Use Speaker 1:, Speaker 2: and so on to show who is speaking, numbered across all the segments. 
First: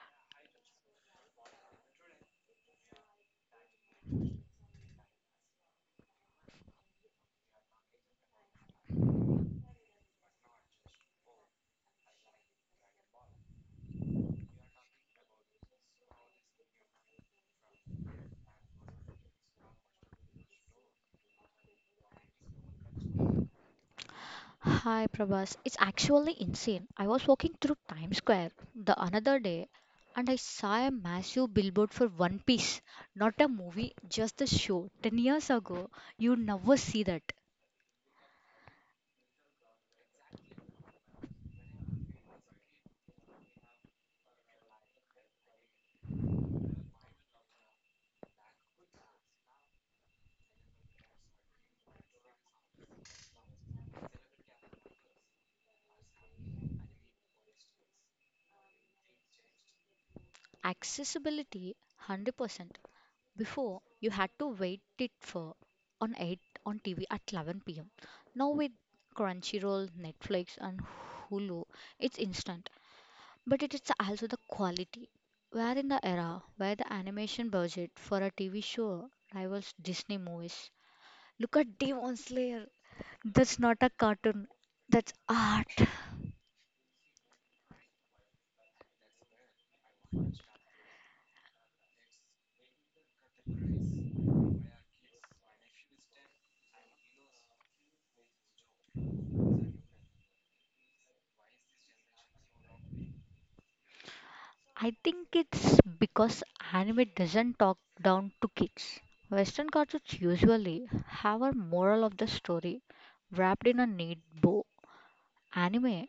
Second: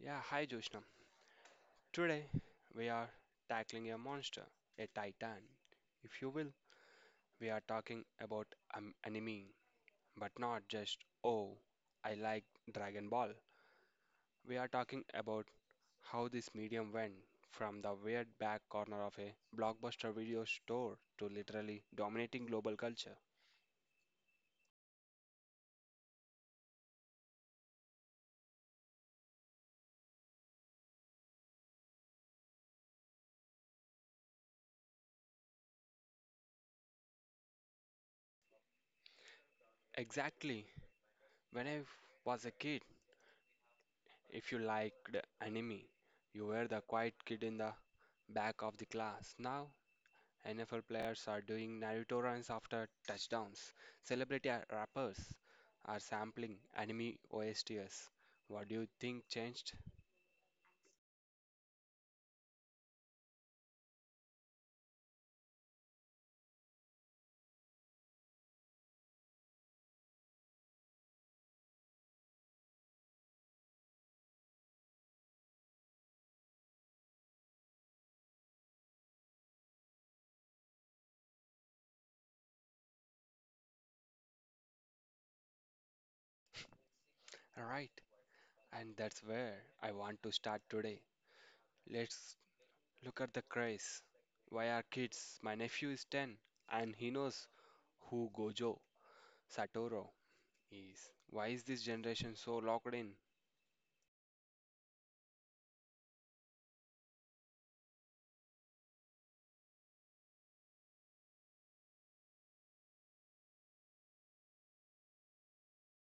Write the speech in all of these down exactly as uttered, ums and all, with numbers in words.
Speaker 1: Yeah, hi Joshnam. Today we are tackling a monster, a titan. If you will, we are talking about an anime, but not just, oh, I like Dragon Ball. We are talking about how this medium went from the weird back corner of a blockbuster video store to literally dominating global culture.
Speaker 2: Hi, Prabhas. It's actually insane. I was walking through Times Square the another day and I saw a massive billboard for One Piece. Not a movie, just a show. ten years ago, you never see that.
Speaker 1: Exactly. When I was a kid, if you liked anime, you were the quiet kid in the back of the class. Now, N F L players are doing Naruto runs after touchdowns. Celebrity ar- rappers are sampling anime O S Ts. What do you think changed?
Speaker 2: Accessibility one hundred percent. Before, you had to wait it for on eight on T V at eleven p m. Now with Crunchyroll, Netflix and Hulu, it's instant. But it is also the quality. We're in the era where the animation budget for a T V show rivals Disney movies. Look at Demon Slayer. That's not a cartoon, that's art.
Speaker 1: Right, and that's where I want to start today. Let's look at the craze. Why are kids? My nephew is ten and he knows who Gojo Satoru is. Why is this generation so locked in?
Speaker 2: I think it's because anime doesn't talk down to kids. Western cartoons usually have a moral of the story wrapped in a neat bow. Anime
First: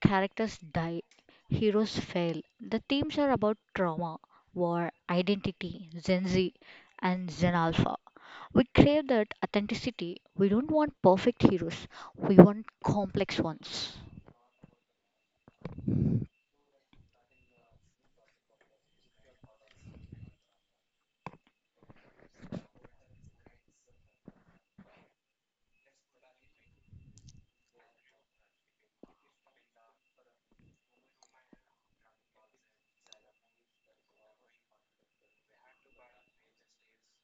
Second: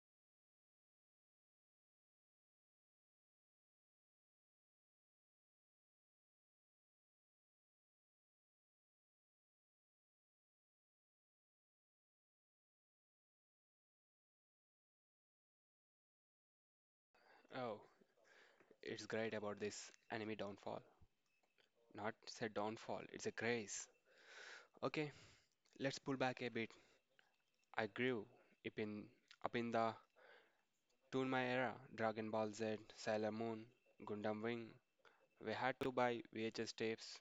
Speaker 2: characters die, heroes fail. The themes are about trauma, war, identity, Gen Z, and Gen Alpha. We crave that authenticity. We don't want perfect heroes, we want complex ones.
Speaker 1: Oh, it's great about this enemy downfall. Not a downfall, it's a grace. Okay, let's pull back a bit. I grew up in, up in the Toonma era Dragon Ball Z, Sailor Moon, Gundam Wing. We had to buy V H S tapes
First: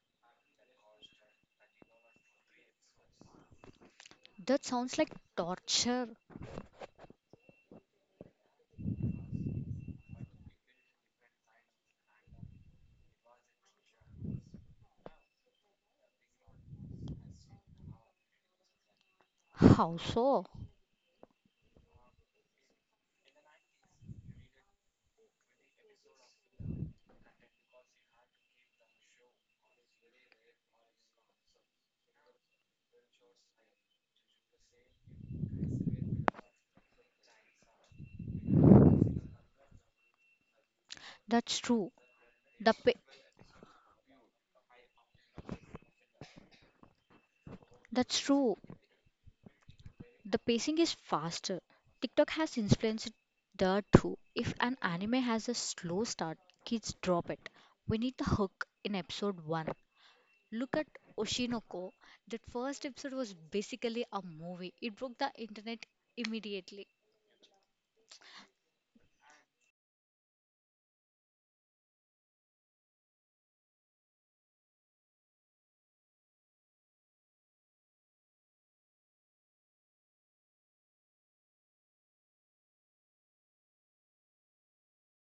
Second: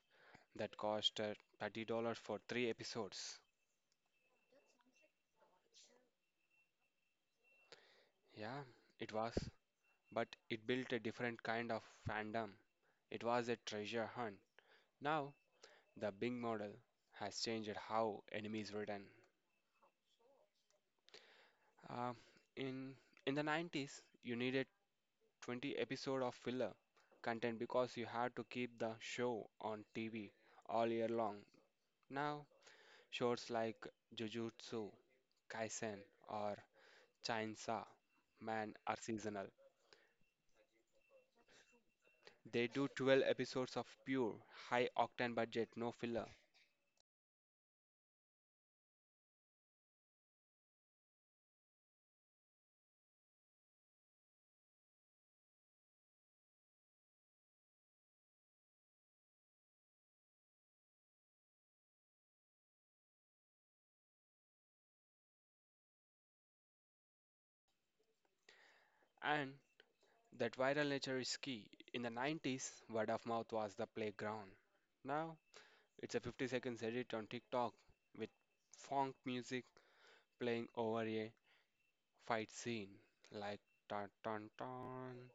Speaker 1: that cost uh, thirty dollars for three episodes.
Speaker 2: That sounds like torture.
Speaker 1: Yeah, it was. But it built a different kind of fandom. It was a treasure hunt. Now, the Bing model has changed how enemies written.
Speaker 2: How so?
Speaker 1: Uh, in in the nineties, you needed twenty episode of filler content because you had to keep the show on T V all year long. Now, shows like Jujutsu Kaisen or Chainsaw Man are seasonal.
Speaker 2: That's true.
Speaker 1: They
Speaker 2: The
Speaker 1: do
Speaker 2: pa-
Speaker 1: twelve episodes of pure high octane budget, no filler.
Speaker 2: that's true. The pacing is faster. TikTok has influenced that too. If an anime has a slow start, kids drop it. We need the hook in episode one. Look at Oshinoko. That first episode was basically a movie, it broke the internet immediately.
Speaker 1: And that viral nature is key. In the nineties, word of mouth was the playground. Now, it's a fifty seconds edit on TikTok with funk music playing over a fight scene like dun dun dun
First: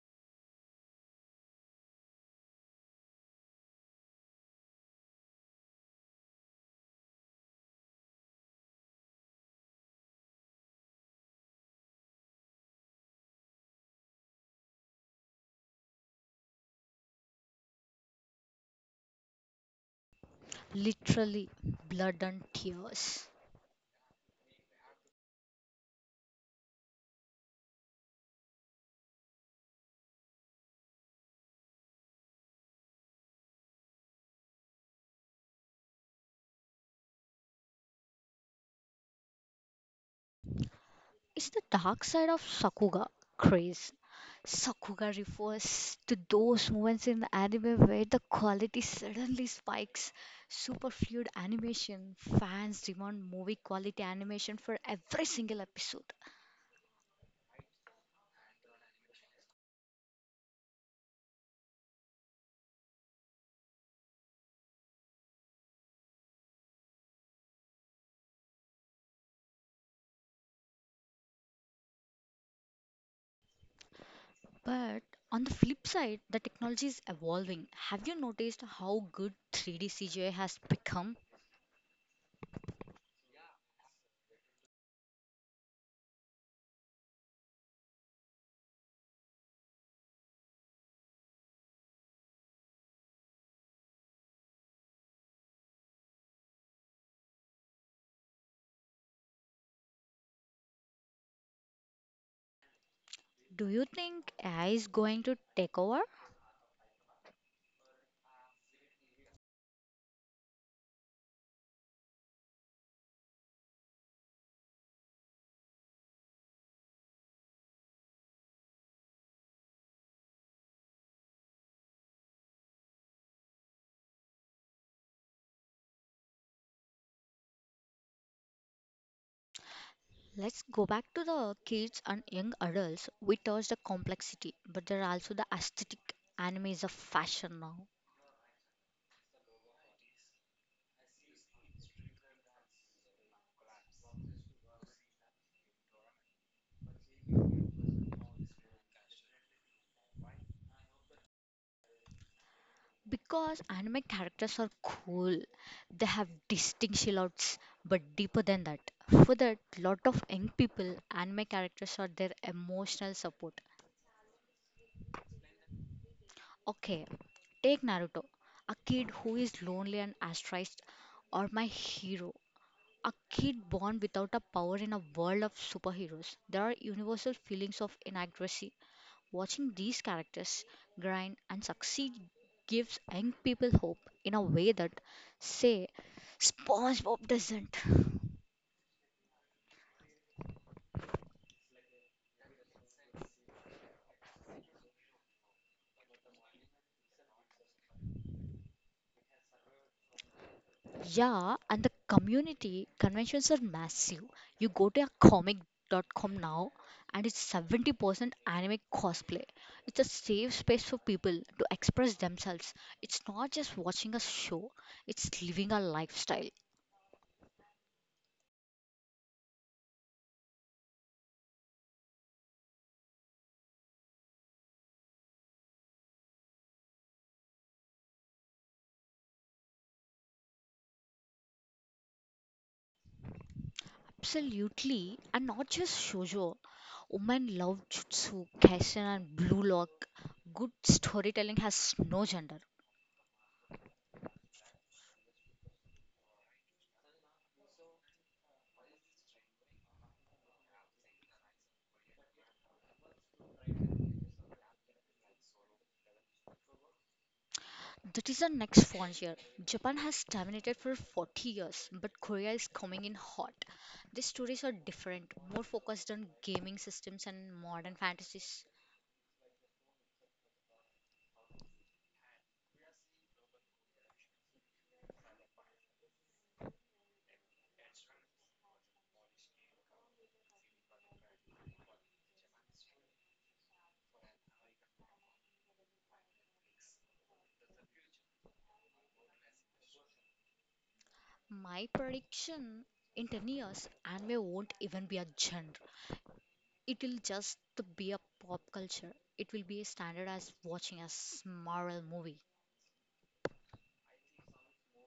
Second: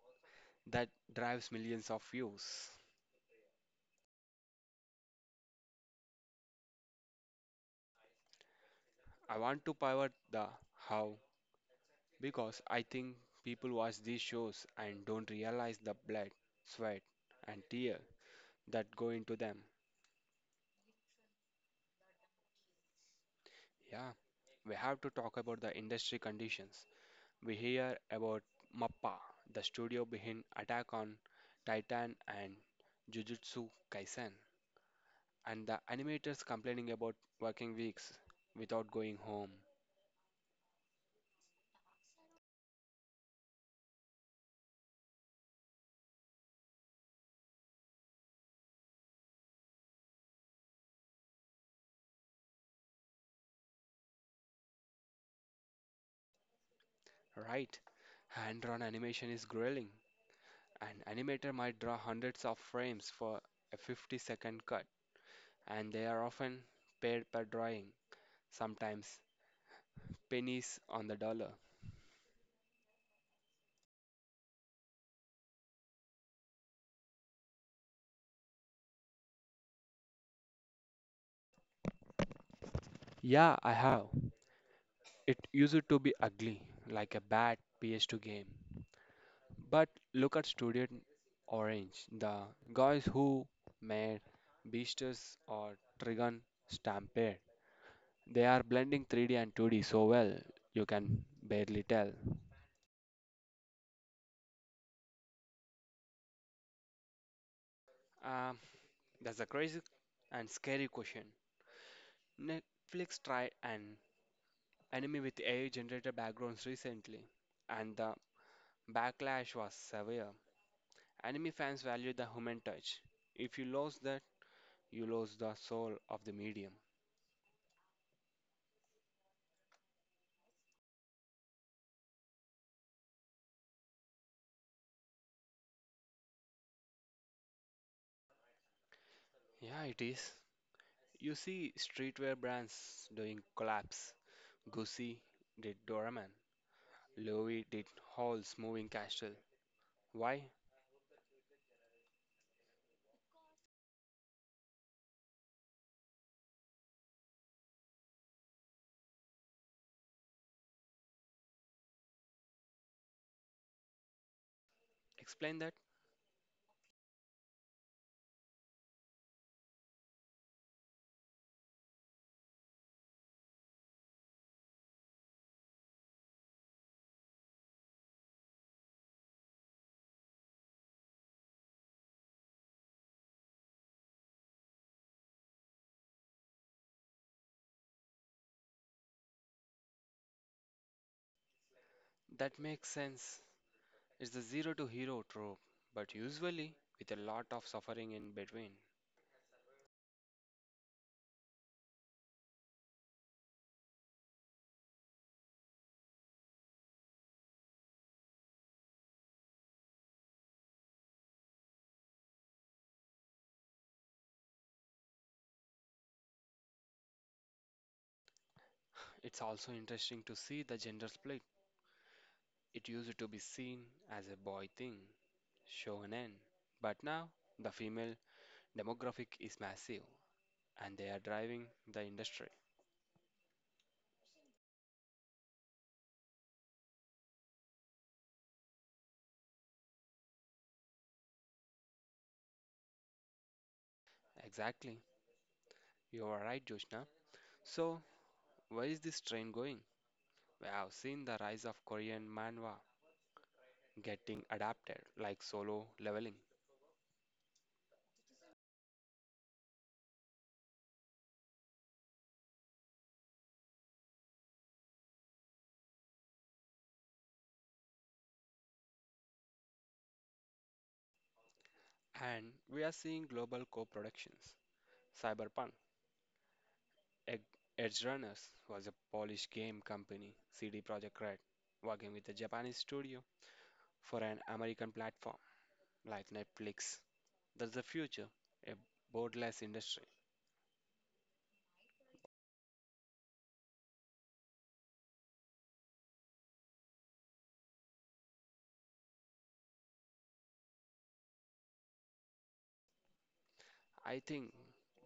Speaker 1: that drives millions of views. I want to pivot the how, because I think people watch these shows and don't realize the blood, sweat, and tear that go into them.
Speaker 2: Literally, blood and tears.
Speaker 1: Yeah, we have to talk about the industry conditions. We hear about MAPPA, the studio behind Attack on Titan and Jujutsu Kaisen, and the animators complaining about working weeks without going home,
Speaker 2: It's the dark side of Sakuga craze. Sakuga refers to those moments in anime where the quality suddenly spikes. Super fluid animation. Fans demand movie quality animation for every single episode.
Speaker 1: right? Hand drawn animation is grueling. An animator might draw hundreds of frames for a fifty second cut, and they are often paid per drawing, sometimes pennies on the dollar.
Speaker 2: But on the flip side, the technology is evolving. Have you noticed how good three D C G I has become?
Speaker 1: Yeah, I have. It used to be ugly, like a bad P S two game. But look at Studio Orange, the guys who made Beasters or Trigun Stampede. They are blending three D and two D so well, you can barely tell.
Speaker 2: Do you think A I is going to take over?
Speaker 1: Um, that's a crazy and scary question. Netflix tried an anime with A I generated backgrounds recently, and the backlash was severe. Anime fans value the human touch. If you lose that, you lose the soul of the medium.
Speaker 2: Let's go back to the kids and young adults. We touched the complexity, but there are also the aesthetic. Anime is a fashion now.
Speaker 1: Yeah, it is. You see streetwear brands doing collabs. Gucci did Doraemon. Louis did Hall's Moving Castle. Why?
Speaker 2: Because anime characters are cool. They have distinct silhouettes, but deeper than that. For that, lot of young people, anime characters are their emotional support.
Speaker 1: Explain that.
Speaker 2: Okay, take Naruto, a kid who is lonely and ostracized, or my hero, a kid born without a power in a world of superheroes. There are universal feelings of inadequacy. Watching these characters grind and succeed gives young people hope in a way that, say, SpongeBob doesn't.
Speaker 1: That makes sense. It's the zero to hero trope, but usually with a lot of suffering in between.
Speaker 2: Yeah, and the community conventions are massive. You go to a Comic comic.com now, and it's seventy percent anime cosplay. It's a safe space for people to express themselves. It's not just watching a show, it's living a lifestyle.
Speaker 1: It's also interesting to see the gender split. It used to be seen as a boy thing, shonen, but now the female demographic is massive and they are driving the industry.
Speaker 2: Absolutely, and not just shoujo. Women love Jutsu, Kaisen, and Blue Lock. Good storytelling has no gender.
Speaker 1: Exactly. You are right, Joshna. So, where is this train going? We have seen the rise of Korean manhwa getting adapted like solo leveling,
Speaker 2: That is the next frontier. Japan has dominated for forty years, but Korea is coming in hot. These stories are different, more focused on gaming systems and modern fantasies.
Speaker 1: and we are seeing global co productions. Cyberpunk Ed- Edge Runners was a Polish game company, C D Projekt Red, working with a Japanese studio for an American platform like Netflix. That's the future, a borderless industry.
Speaker 2: My prediction in ten years, anime won't even be a genre. It will just be a pop culture. It will be a standard as watching a s- Marvel movie.
Speaker 1: I think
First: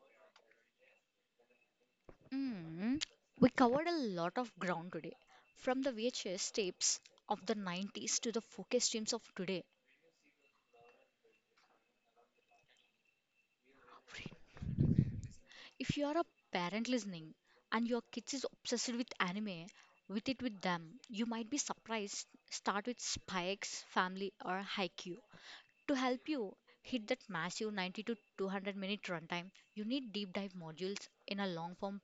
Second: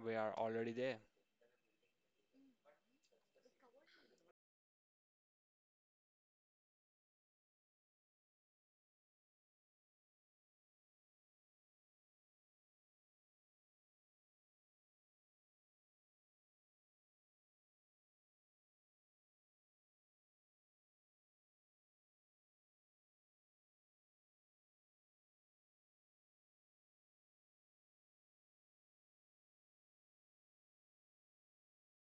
Speaker 1: we are already there.
Speaker 2: Mm, we covered a lot of ground today, from the V H S tapes of the nineties to the focus streams of today. If you are a parent listening and your kids is obsessed with anime, with it with them, you might be surprised. Start with Spikes, Family, or Haikyuu. To help you hit that massive ninety to two hundred minute runtime, you need deep dive modules in a long form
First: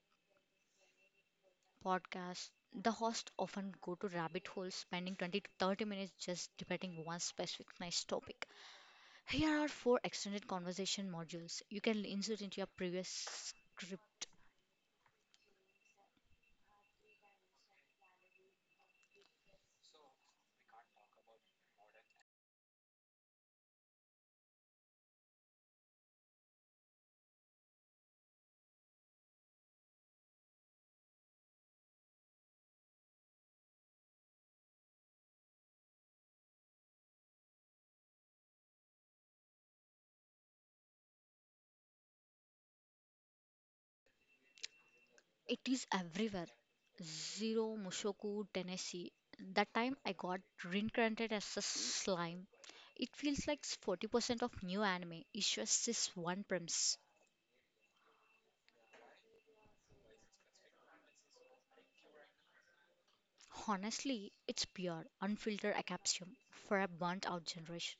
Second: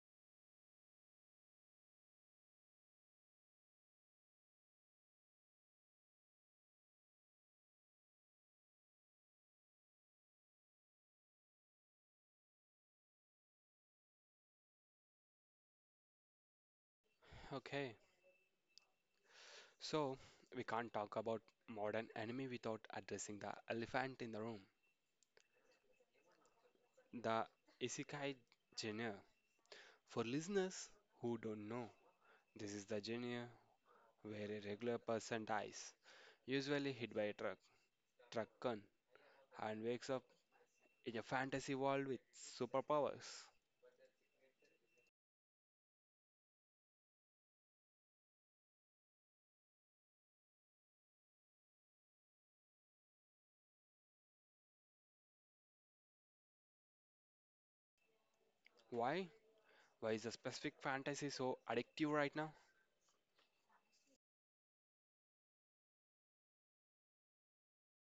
Speaker 2: podcast. The hosts often go to rabbit holes, spending twenty to thirty minutes just debating one specific nice topic. Here are four extended conversation modules you can insert into your previous script.
Speaker 1: Okay, so we can't talk about modern anime without addressing the elephant in the room, the isekai genre. For listeners who don't know, this is the genre where a regular person dies, usually hit by a truck, truck gun, and wakes up in a fantasy world with superpowers.
Speaker 2: It is everywhere. Zero Mushoku, Tennessee. That time I got reincarnated as a slime. It feels like forty percent of new anime is just this one premise.
Speaker 1: Why? Why is a specific fantasy so addictive right now?
Speaker 2: Honestly, it's pure, unfiltered acapsium for a burnt out generation.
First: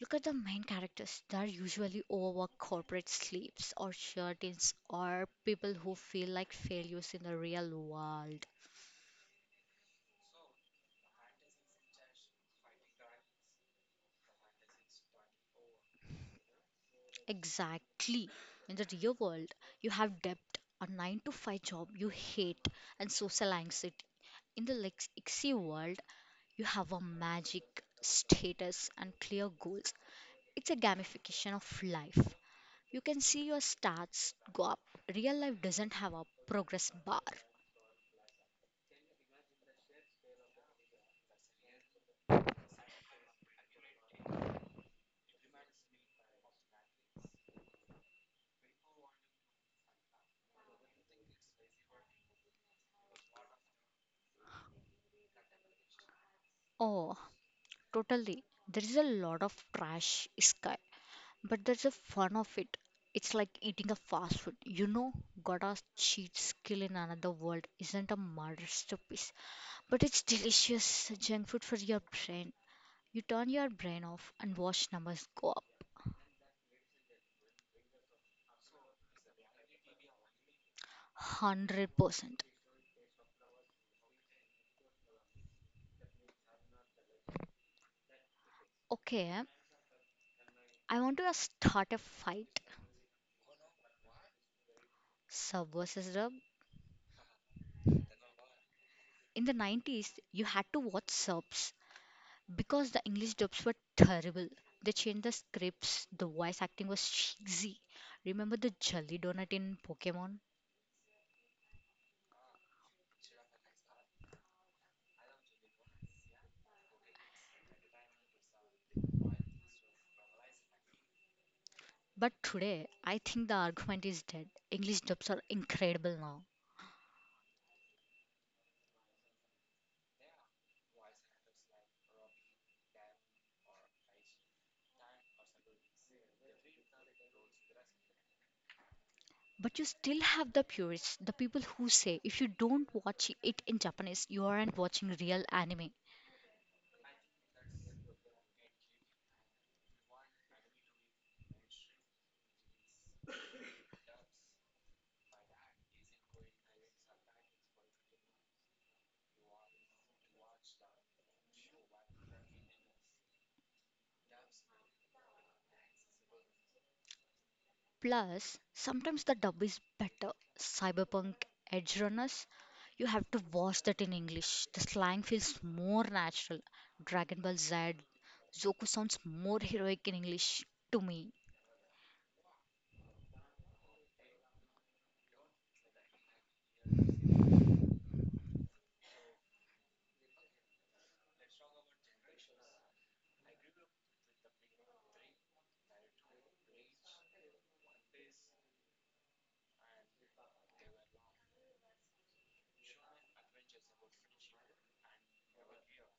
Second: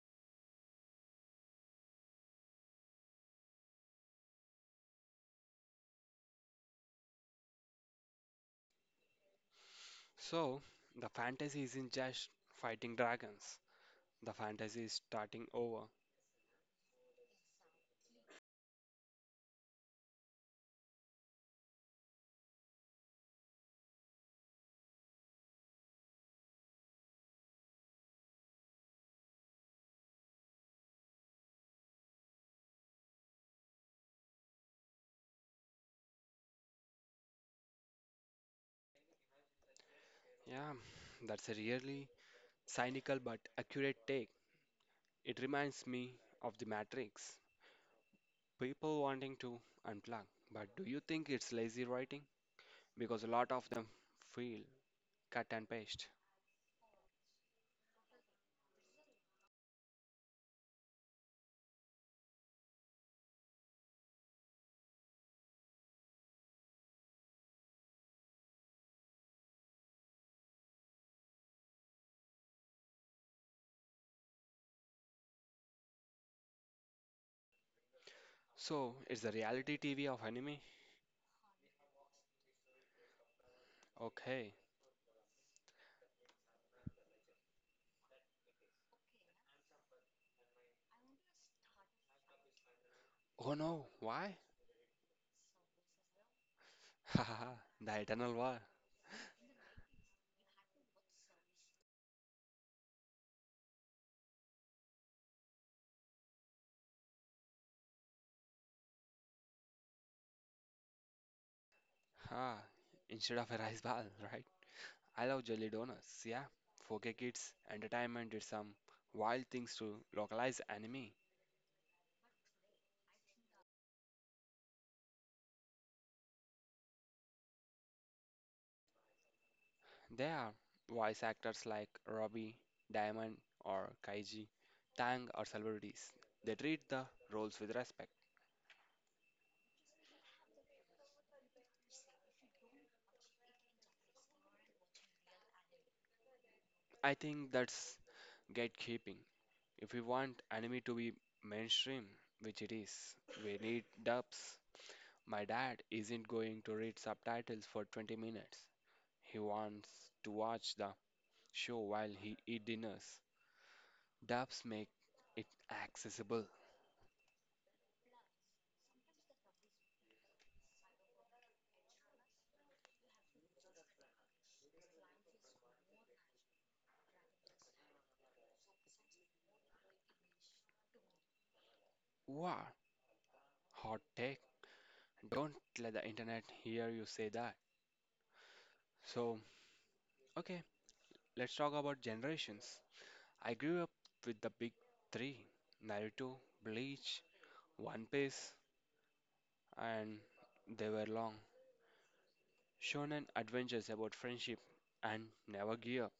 Speaker 2: Look at the main characters. They're usually overworked corporate slaves or charlatans or people who feel like failures in the real world.
Speaker 1: So, the fantasy isn't just fighting dragons. The fantasy is starting over.
Speaker 2: Exactly. In the real world, you have debt, a nine to five job you hate, and social anxiety. In the Lex- Ixie world, you have a magic, status, and clear goals. It's a gamification of life. You can see your stats go up. Real life doesn't have a progress bar.
Speaker 1: Yeah, that's a really cynical but accurate take. It reminds me of The Matrix. People wanting to unplug. But do you think it's lazy writing? Because a lot of them feel cut and paste.
Speaker 2: Oh, totally. There is a lot of trash sky, but there's a fun of it. It's like eating a fast food. You know, Goda's cheat skill in another world isn't a masterpiece, but it's delicious junk food for your brain. You turn your brain off and watch numbers go up.
Speaker 1: So, it's the reality T V of anime?
Speaker 2: one hundred percent.
Speaker 1: Okay.
Speaker 2: Okay, I want to start a fight.
Speaker 1: Oh no, why?
Speaker 2: Sub versus Rub.
Speaker 1: Haha, the eternal war.
Speaker 2: In the nineties, you had to watch subs because the English dubs were terrible. They changed the scripts, the voice acting was cheesy. Remember the jelly donut in Pokemon?
Speaker 1: Ha, instead of a rice ball, right? I love jelly donuts, yeah. four K Kids Entertainment did some wild things to localize anime.
Speaker 2: But today, I think the argument is dead. English dubs are incredible now.
Speaker 1: There are voice actors like Robbie, Diamond, or Kaiji, Tang, or celebrities. They treat the roles with respect.
Speaker 2: But you still have the purists, the people who say if you don't watch it in Japanese, you aren't watching real anime.
Speaker 1: I think that's gatekeeping. If we want anime to be mainstream, which it is, we need dubs. My dad isn't going to read subtitles for twenty minutes. He wants to watch the show while he eat dinners. Dubs make it accessible.
Speaker 2: Plus, sometimes the dub is better. Cyberpunk edge runners, you have to watch that in English. The slang feels more natural. Dragon Ball Z, Zoku sounds more heroic in English to me.
Speaker 1: Wow, hot take. Don't let the internet hear you say that. So, okay, let's talk about generations. I grew up with the big three Naruto, Bleach, One Piece, and they were long. Shonen adventures about friendship and never give up.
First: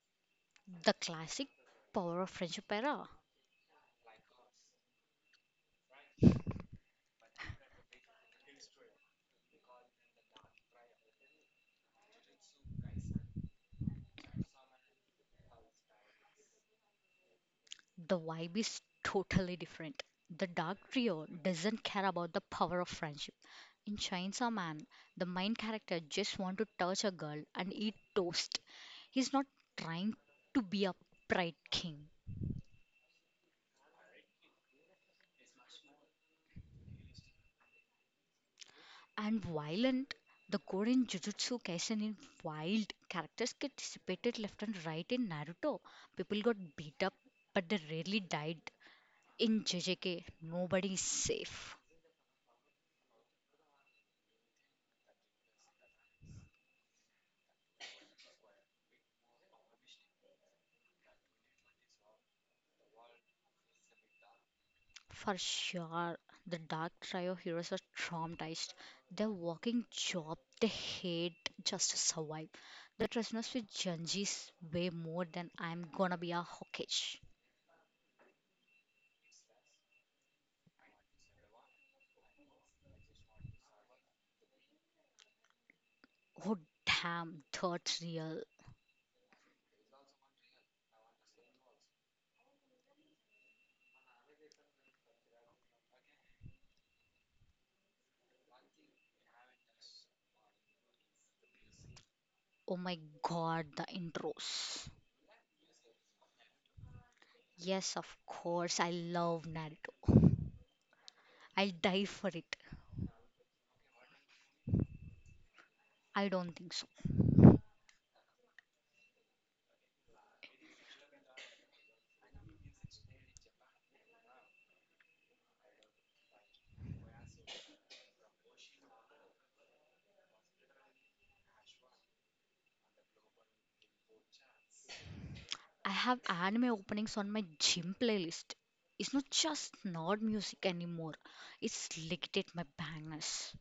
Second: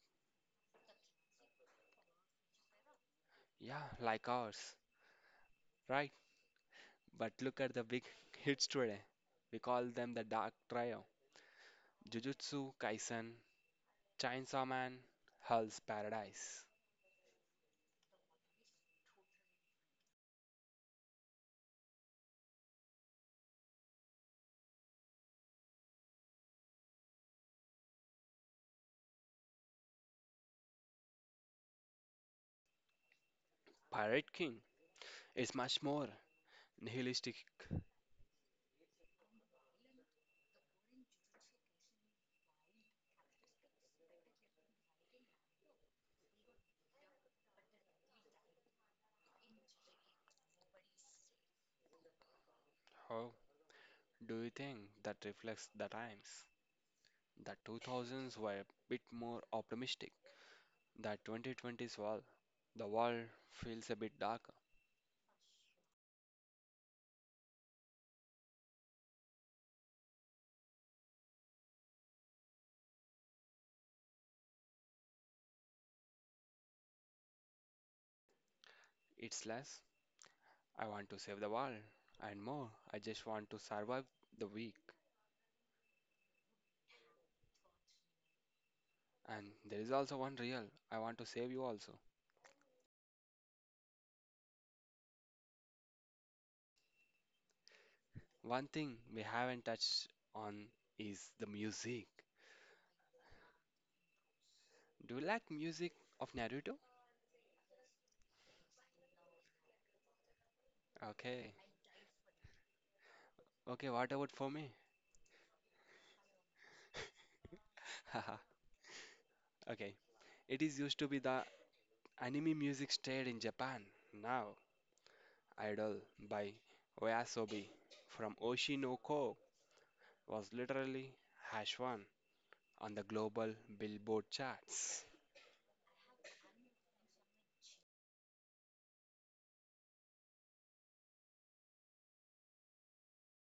Speaker 2: The classic power of friendship era.
Speaker 1: Yeah, like ours, right? But look at the big hits today. We call them the Dark Trio Jujutsu Kaisen, Chainsaw Man, Hell's Paradise.
Speaker 2: The vibe is totally different. The Dark Trio doesn't care about the power of friendship. In Chainsaw Man, the main character just want to touch a girl and eat toast. He's not trying to be a pride king.
Speaker 1: Pirate King is much more nihilistic.
Speaker 2: And violent, the gore in Jujutsu Kaisen in wild. Characters get dissipated left and right in Naruto. People got beat up, but they rarely died. In J J K, nobody is safe.
Speaker 1: How do you think that reflects the times? The two thousands were a bit more optimistic. The twenty twenties, well, the world feels a bit darker.
Speaker 2: For sure, the Dark Trio heroes are traumatized. They're working job they hate just to survive. They resonance with Junji's way more than I'm gonna be a hawkish.
Speaker 1: It's less I want to save the world and more. I just want to survive the week.
Speaker 2: Oh damn, that's real.
Speaker 1: And there is also one real. I want to save you also. One thing we haven't touched on is the music.
Speaker 2: Oh my god, the intros.
Speaker 1: Do you like music of Naruto?
Speaker 2: Yes, of course, I love Naruto.
Speaker 1: Okay.
Speaker 2: I'll die for it.
Speaker 1: Okay, what about for me?
Speaker 2: I don't think so.
Speaker 1: Haha. Okay. It is used to be the anime music stayed in Japan. Now, Idol by Oyasobi from Oshinoko was literally hash one on the global Billboard charts.
Speaker 2: I have anime openings on my gym playlist. It's not just nerd music anymore, it's licked my bangers.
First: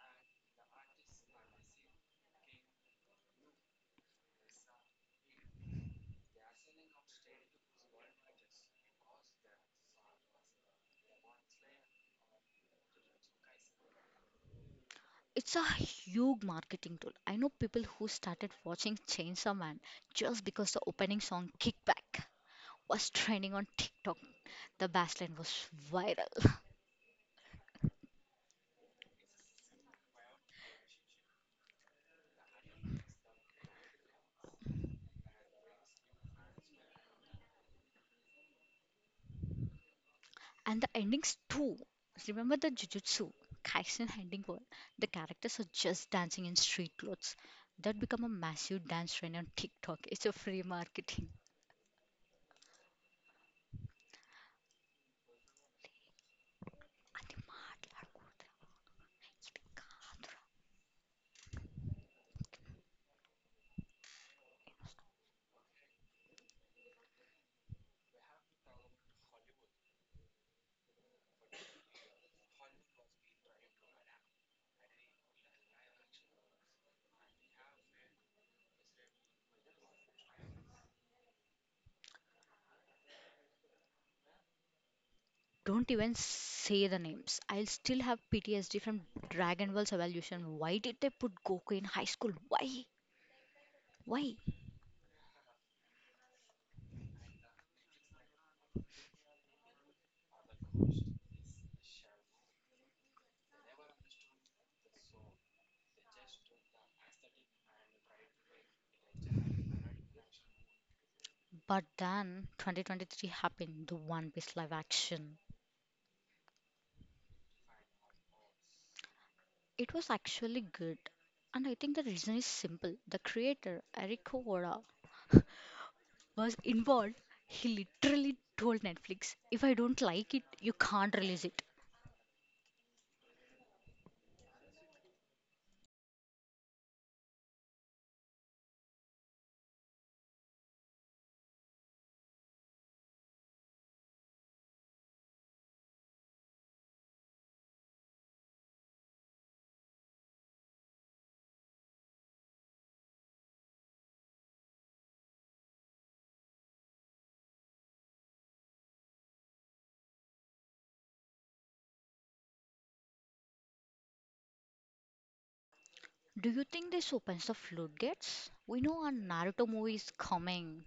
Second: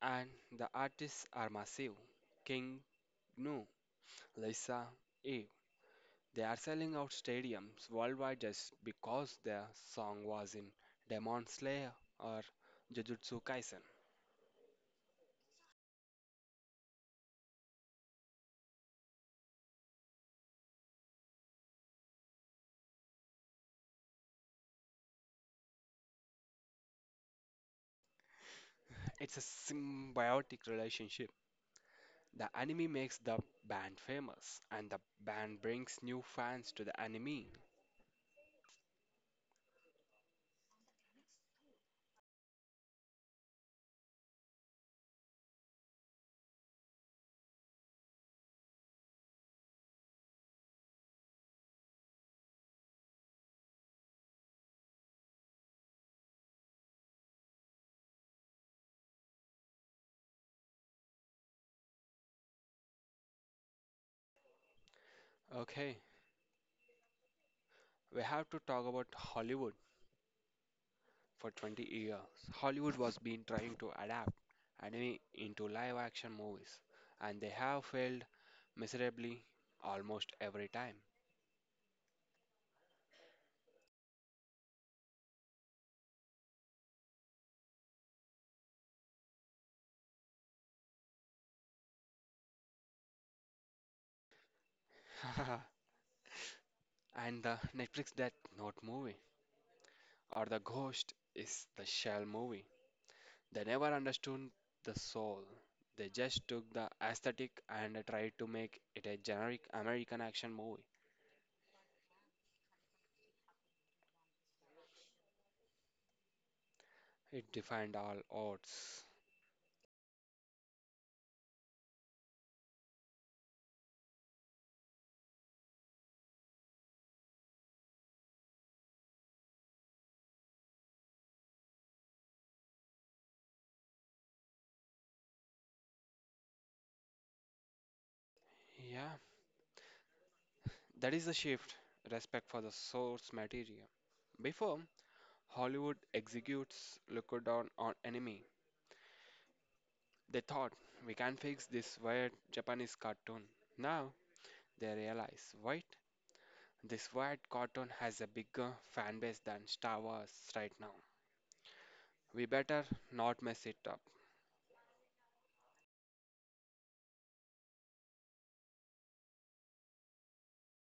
Speaker 1: And the artists are massive. King Gnu, Lisa Eve. They are selling out stadiums worldwide just because their song was in Demon Slayer or Jujutsu Kaisen.
Speaker 2: It's a huge marketing tool. I know people who started watching Chainsaw Man just because the opening song Kickback was trending on TikTok. The bassline was viral.
Speaker 1: It's a symbiotic relationship. The anime makes the band famous, and the band brings new fans to the anime.
Speaker 2: And the endings too. Remember the Jujutsu Kaisen ending where the characters are just dancing in street clothes? That become a massive dance trend on TikTok. It's a free marketing.
Speaker 1: Okay, we have to talk about Hollywood. For twenty years, Hollywood was been trying to adapt anime into live action movies, and they have failed miserably almost every time.
Speaker 2: Don't even say the names. I'll still have P T S D from Dragon Ball's evolution. Why did they put Goku in high school? Why? Why?
Speaker 1: And the Netflix Death Note movie or the Ghost is the Shell movie. They never understood the soul. They just took the aesthetic and tried to make it a generic American action movie.
Speaker 2: But then twenty twenty-three happened, the One Piece live action.
Speaker 1: It defined all odds.
Speaker 2: It was actually good. And I think the reason is simple. The creator, Eric Oda, was involved. He literally told Netflix, if I don't like it, you can't release it.
Speaker 1: Yeah, that is the shift. Respect for the source material. Before, Hollywood executes Lockdown on enemy. They thought we can fix this weird Japanese cartoon. Now they realize, wait, this weird cartoon has a bigger fan base than Star Wars right now. We better not mess it up.
Speaker 2: Do you think this opens the floodgates? We know a Naruto movie is coming.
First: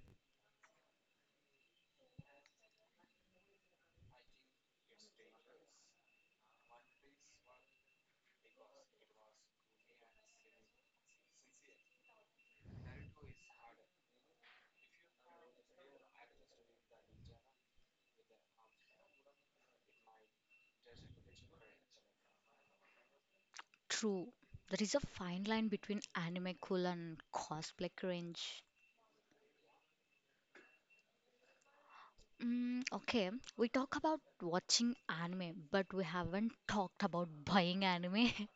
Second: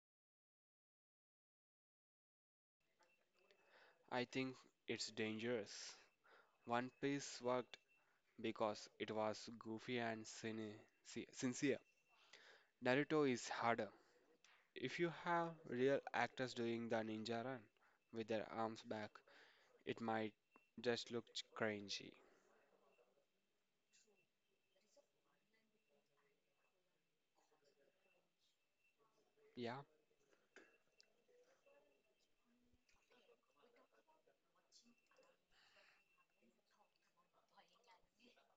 Speaker 1: I think it's dangerous. One Piece worked because it was goofy and sin- si- sincere. Naruto is harder. If you have real actors doing the ninja run with their arms back, it might just look cringy.
Speaker 2: True, there is a fine line between anime cool and cosplay cringe.
Speaker 1: Yeah,
Speaker 2: Mm, okay, we talk about watching anime, but we haven't talked about buying anime.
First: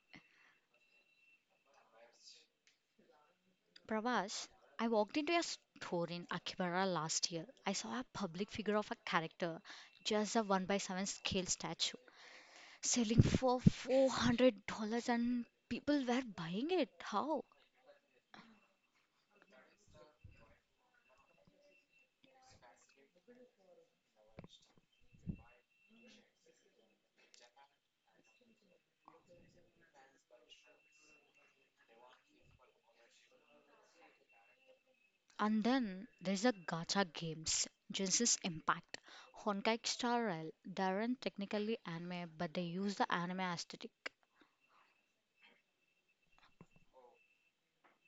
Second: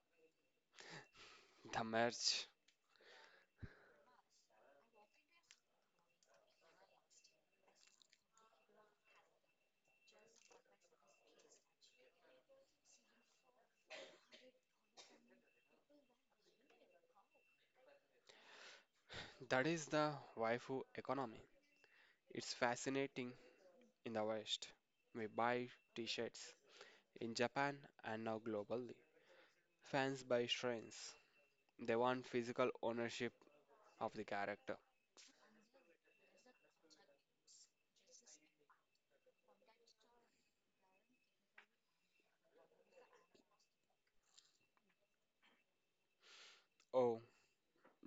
Speaker 1: the merge.
Speaker 2: Pravash, I walked into a store in Akibara last year. I saw a public figure of a character, just a one by seven scale statue, selling for four hundred dollars, and people were buying it. How?
Speaker 1: That is the waifu economy. It's fascinating in the West. We buy t shirts in Japan and now globally. Fans buy strains. They want physical ownership of the character.
Speaker 2: And then there's a gacha games, Genesis Impact. Honkai Star Rail, they aren't technically anime, but they use the anime aesthetic.
Speaker 1: Oh,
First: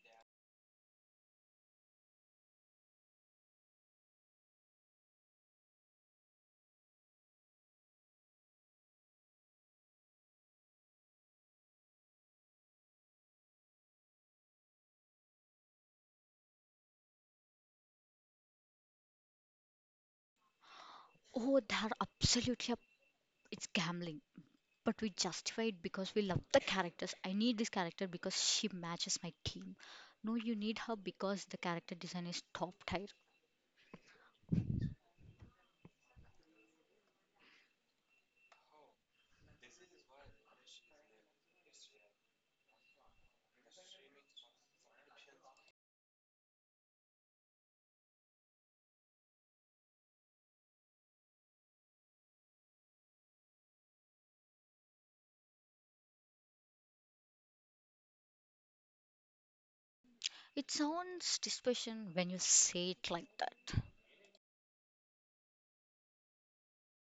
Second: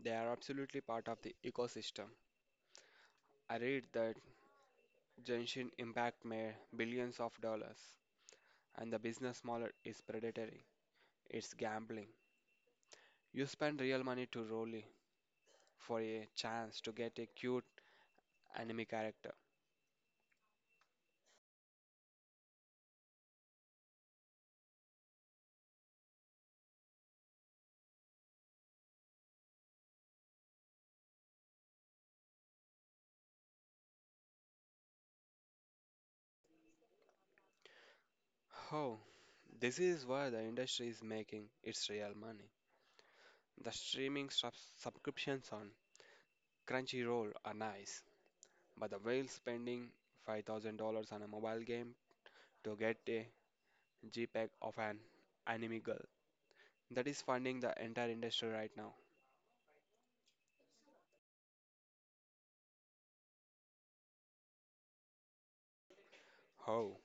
Speaker 1: they are absolutely part of the ecosystem. I read that Genshin Impact made billions of dollars, and the business model is predatory. It's gambling. You spend real money to roll i- for a chance to get a cute anime character.
Speaker 2: Oh, they're absolutely, up- it's gambling. But we justify it because we love the characters. I need this character because she matches my team. No, you need her because the character design is top tier.
Speaker 1: Oh, this is where the industry is making its real money. The streaming sub- subscriptions on Crunchyroll are nice, but the whale spending five thousand dollars on a mobile game to get a JPEG of an anime girl. That is funding the entire industry right now.
Speaker 2: It sounds dispassion when you say it like that.
Speaker 1: Oh,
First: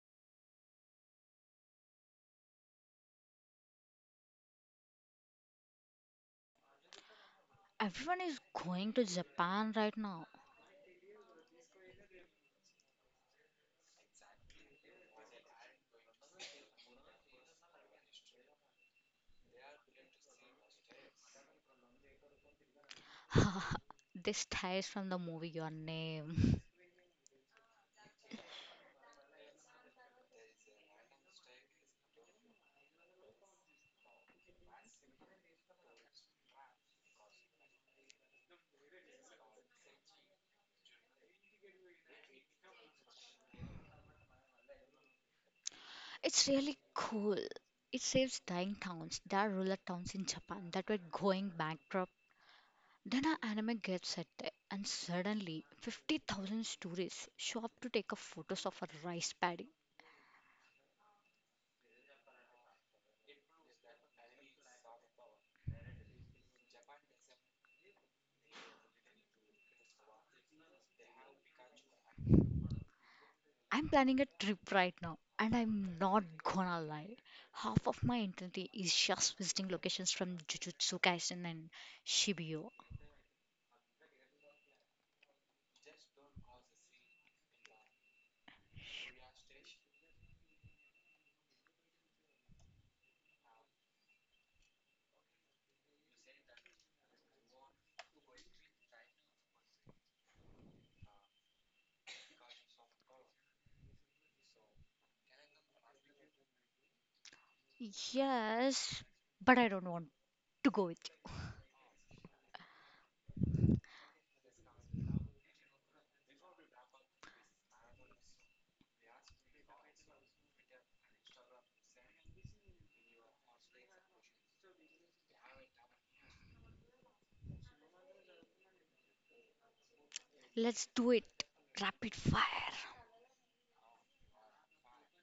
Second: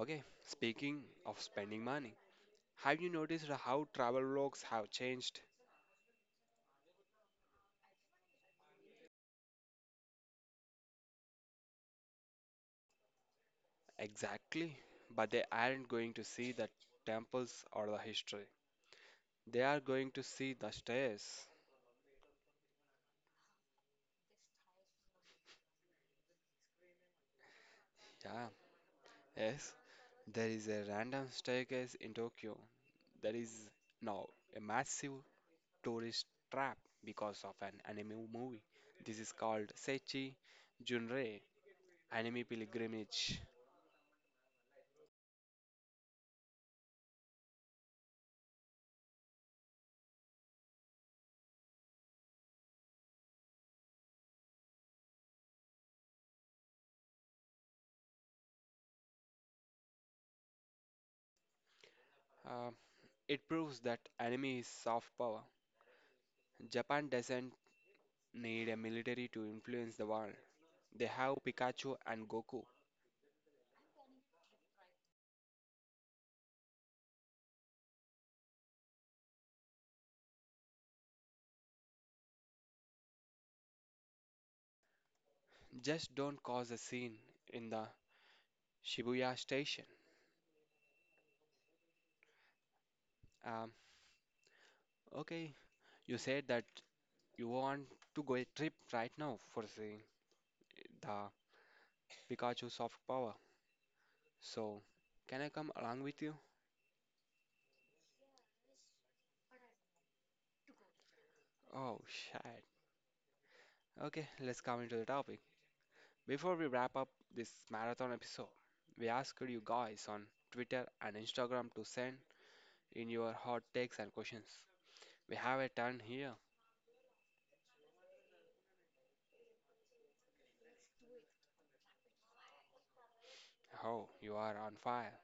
Speaker 1: okay. Speaking of spending money, have you noticed how travel vlogs have changed?
Speaker 2: Everyone is going to Japan right now.
Speaker 1: Exactly, but they aren't going to see the temples or the history. They are going to see the stairs.
Speaker 2: This ties from the movie Your Name.
Speaker 1: Yeah, yes. There is a random staircase in Tokyo that is now a massive tourist trap because of an anime movie. This is called Seichi Junrei Anime Pilgrimage.
Speaker 2: It's really cool. It saves dying towns. There are rural towns in Japan that were going bankrupt. Then an anime gets set there, and suddenly fifty thousand tourists show up to take a photos of a rice paddy.
Speaker 1: Uh, it proves that anime is soft power. Japan doesn't need a military to influence the world. They have Pikachu and Goku.
Speaker 2: I'm planning a trip right now, and I'm not gonna lie. Half of my identity is just visiting locations from Jujutsu Kaisen and Shibuya.
Speaker 1: Just don't cause a scene in the Shibuya station. Um, okay, you said that you want to go a trip right now for seeing the Pikachu soft power. So, can I come along with you?
Speaker 2: Yes, but I don't want to go with you.
Speaker 1: Oh, shit. Okay, let's come into the topic. Before we wrap up this marathon episode, we asked you guys on Twitter and Instagram to send in your hot takes and questions. We have a ton here.
Speaker 2: Let's do it. Rapid fire.
Speaker 1: Oh, you are on fire.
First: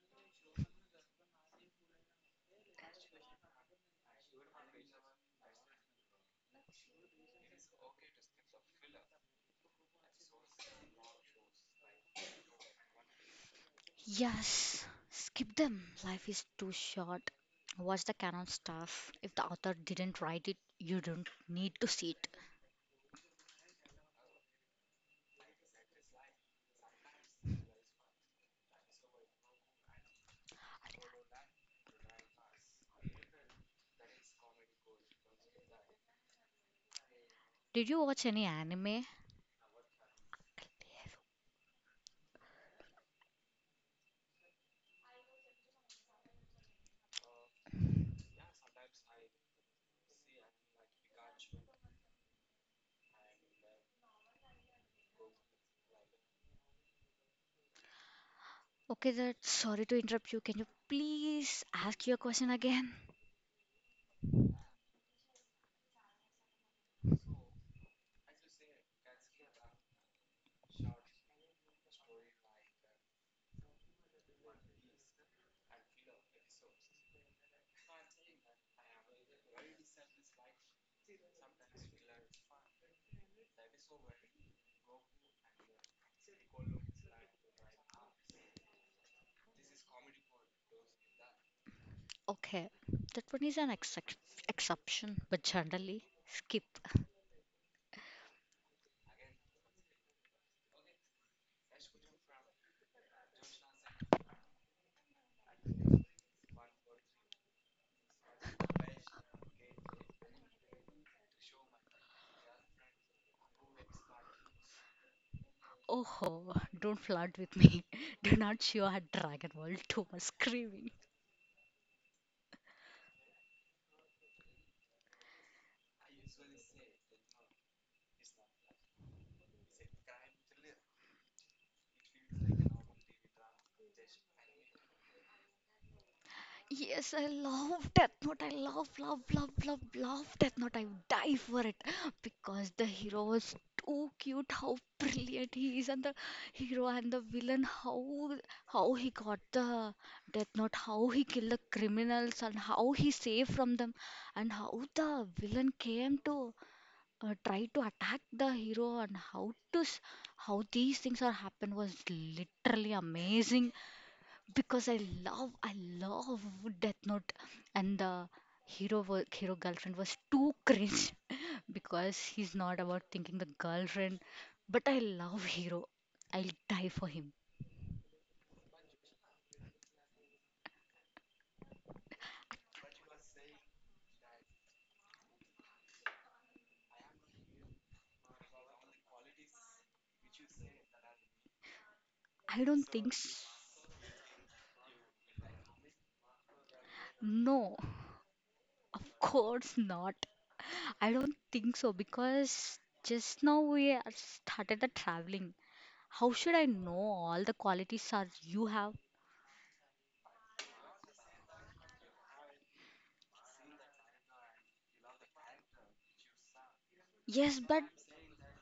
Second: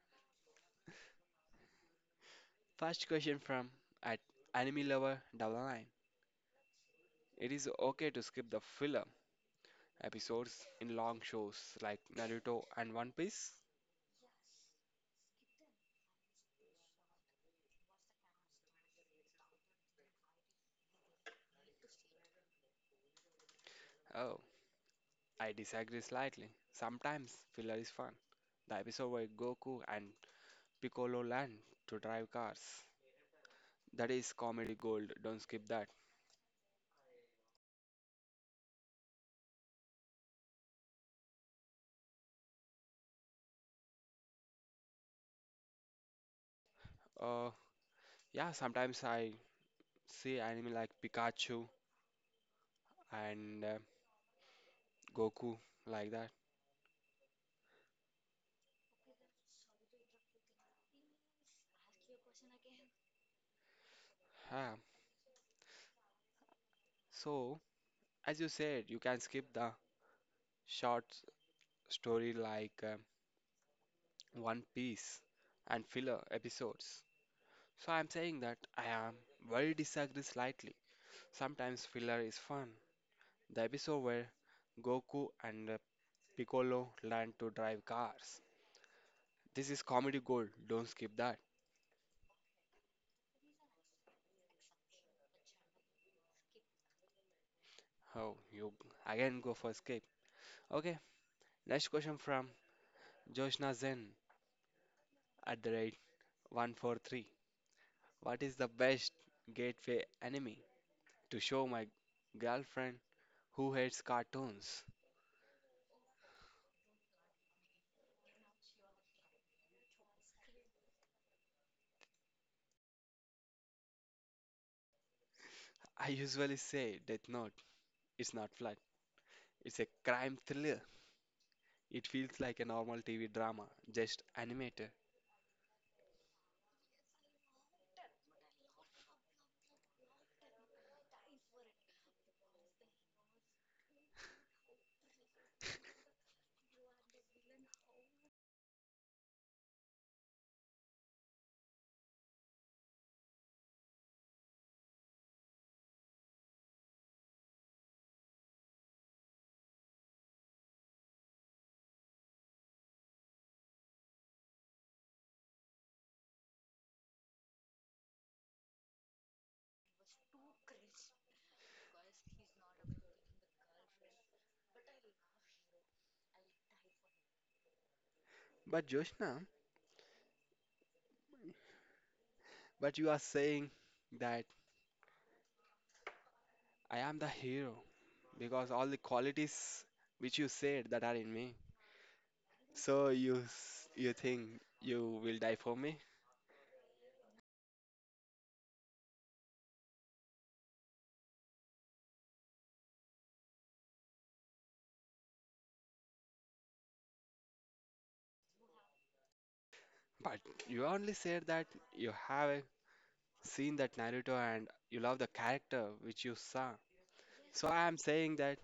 Speaker 1: First question from at Anime Lover Double Nine. It is okay to skip the filler episodes in long shows like Naruto and One Piece?
Speaker 2: Yes, skip them. Life is too short. Watch the canon stuff. If the author didn't write it, you don't need to see it.
Speaker 1: Oh, I disagree slightly. Sometimes filler is fun. The episode where Goku and Piccolo learn to drive cars. That is comedy gold. Don't skip that.
Speaker 2: Did you watch any anime?
Speaker 1: Uh, yeah, sometimes I see anime like Pikachu and uh, Goku like that.
Speaker 2: Okay, that sorry to interrupt you. Can you please ask your question again?
Speaker 1: Yeah. So, as you said, you can skip the short story like uh, One Piece and filler episodes. So I'm saying that I am well disagree slightly. Sometimes filler is fun. The episode where Goku and uh, Piccolo learn to drive cars. This is comedy gold. Don't skip that.
Speaker 2: Okay, that one is an excep exception, but generally, skip.
Speaker 1: Oh, you again go for skip. Okay, next question from Joshna Zen at the rate one four three. What is the best gateway anime to show my girlfriend who hates cartoons?
Speaker 2: Oh, don't flirt with me. Do not show a Dragon Ball too much screaming.
Speaker 1: I usually say Death Note, it's not flat. It's a crime thriller. It feels like a normal T V drama, just animated.
Speaker 2: Yes, I love Death Note. I love, love, love, love, love Death Note. I would die for it because the hero was too cute. How brilliant he is, and the hero and the villain. How how he got the Death Note. How he killed the criminals and how he saved from them, and how the villain came to uh, try to attack the hero and how to s- how these things are happen was literally amazing because I love I love Death Note, and the hero wa- hero girlfriend was too cringe. Because he's not about thinking the girlfriend, but I love hero. I'll die for him.
Speaker 1: But Joshna, but you are saying that I am the hero because all the qualities which you said that are in me.
Speaker 2: I don't
Speaker 1: So
Speaker 2: think
Speaker 1: you
Speaker 2: s-
Speaker 1: s- you think you will die for me?
Speaker 2: no, of course not. I don't think so because just now we are started the traveling. How should I know all the qualities are you have?
Speaker 1: But you only said that you have seen that Naruto and you love the character which you saw.
Speaker 2: Yes
Speaker 1: So I
Speaker 2: but
Speaker 1: am saying that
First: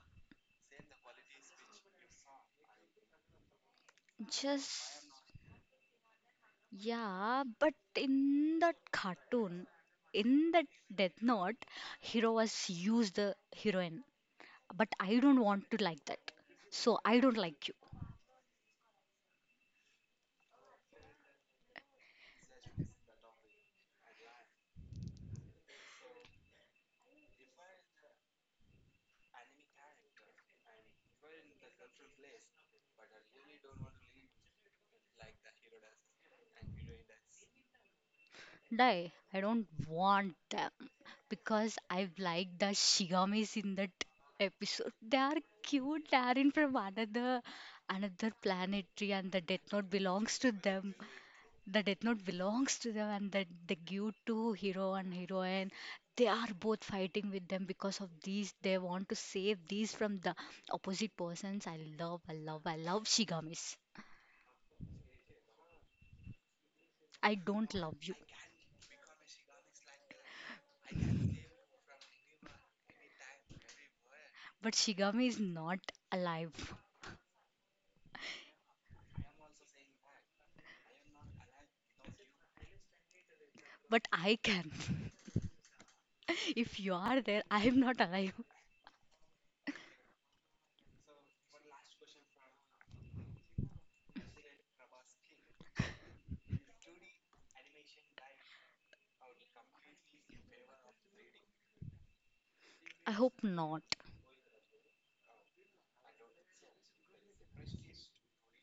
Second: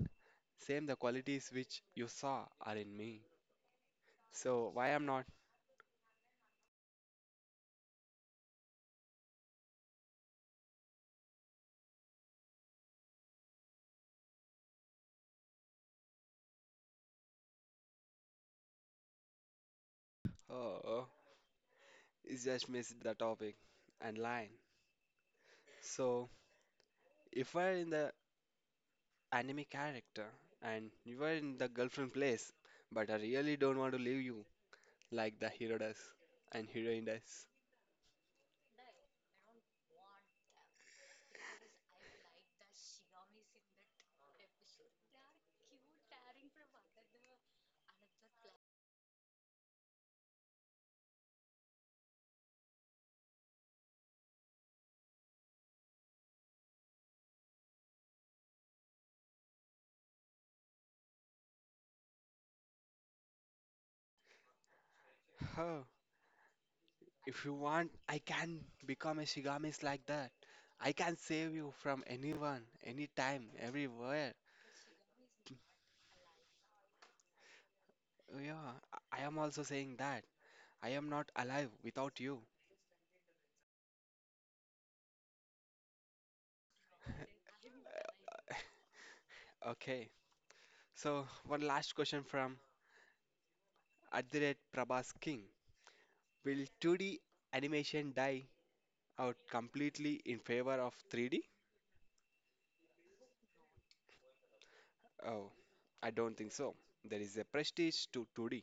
Speaker 1: same the qualities which you saw are in me. So why
Speaker 2: just
Speaker 1: I'm not
Speaker 2: Yeah, but in that cartoon, in that Death Note, hero was used the heroine. But I don't want to like that. So I don't like you.
Speaker 1: uh, is just miss the topic and line. So if we're in the anime character and you are in the girlfriend place, but I really don't want to leave you like the hero does and heroine does.
Speaker 2: Die. I don't want them because I like the Shigamis in that episode. They are cute. They are in from another another planetary, and the Death Note belongs to them. The Death Note belongs to them and that the give to hero and heroine. They are both fighting with them because of these. They want to save these from the opposite persons. I love, I love, I love Shigamis.
Speaker 1: Huh.
Speaker 2: I
Speaker 1: If you
Speaker 2: don't
Speaker 1: want,
Speaker 2: love you.
Speaker 1: I can become a Shigamis like that. I can save you from anyone, anytime, everywhere.
Speaker 2: But Shigami is not alive.
Speaker 1: Oh, yeah, I I am also saying that. I am not alive without you.
Speaker 2: But I can. If you are there, I am not alive.
Speaker 1: Okay, so one last question from At the rate Prabhas King, will two D animation die out completely in favor of three D?
Speaker 2: I hope not.
Speaker 1: Oh, I don't think so. There is a prestige to two D,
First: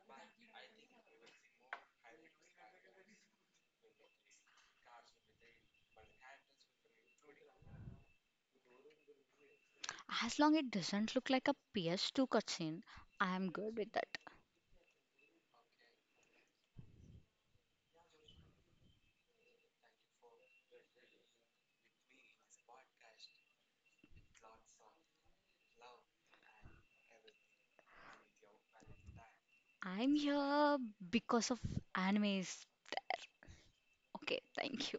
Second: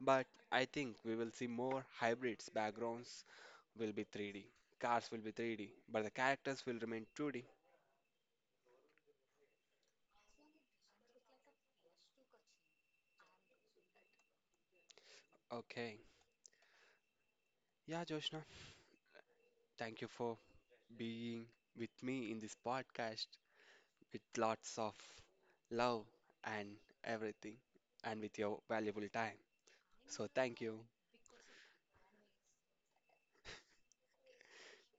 Speaker 1: but I think we will see more hybrids. Backgrounds will be three D, cars will be three D, but the characters will remain two D.
Speaker 2: As long it doesn't look like a P S two cutscene, I am good with that.
Speaker 1: Okay. Yeah, Joshna, thank you for being with me in this podcast with lots of love and everything and with your valuable time.
Speaker 2: I'm
Speaker 1: So, thank
Speaker 2: here
Speaker 1: you.
Speaker 2: because of animes. Okay, thank you.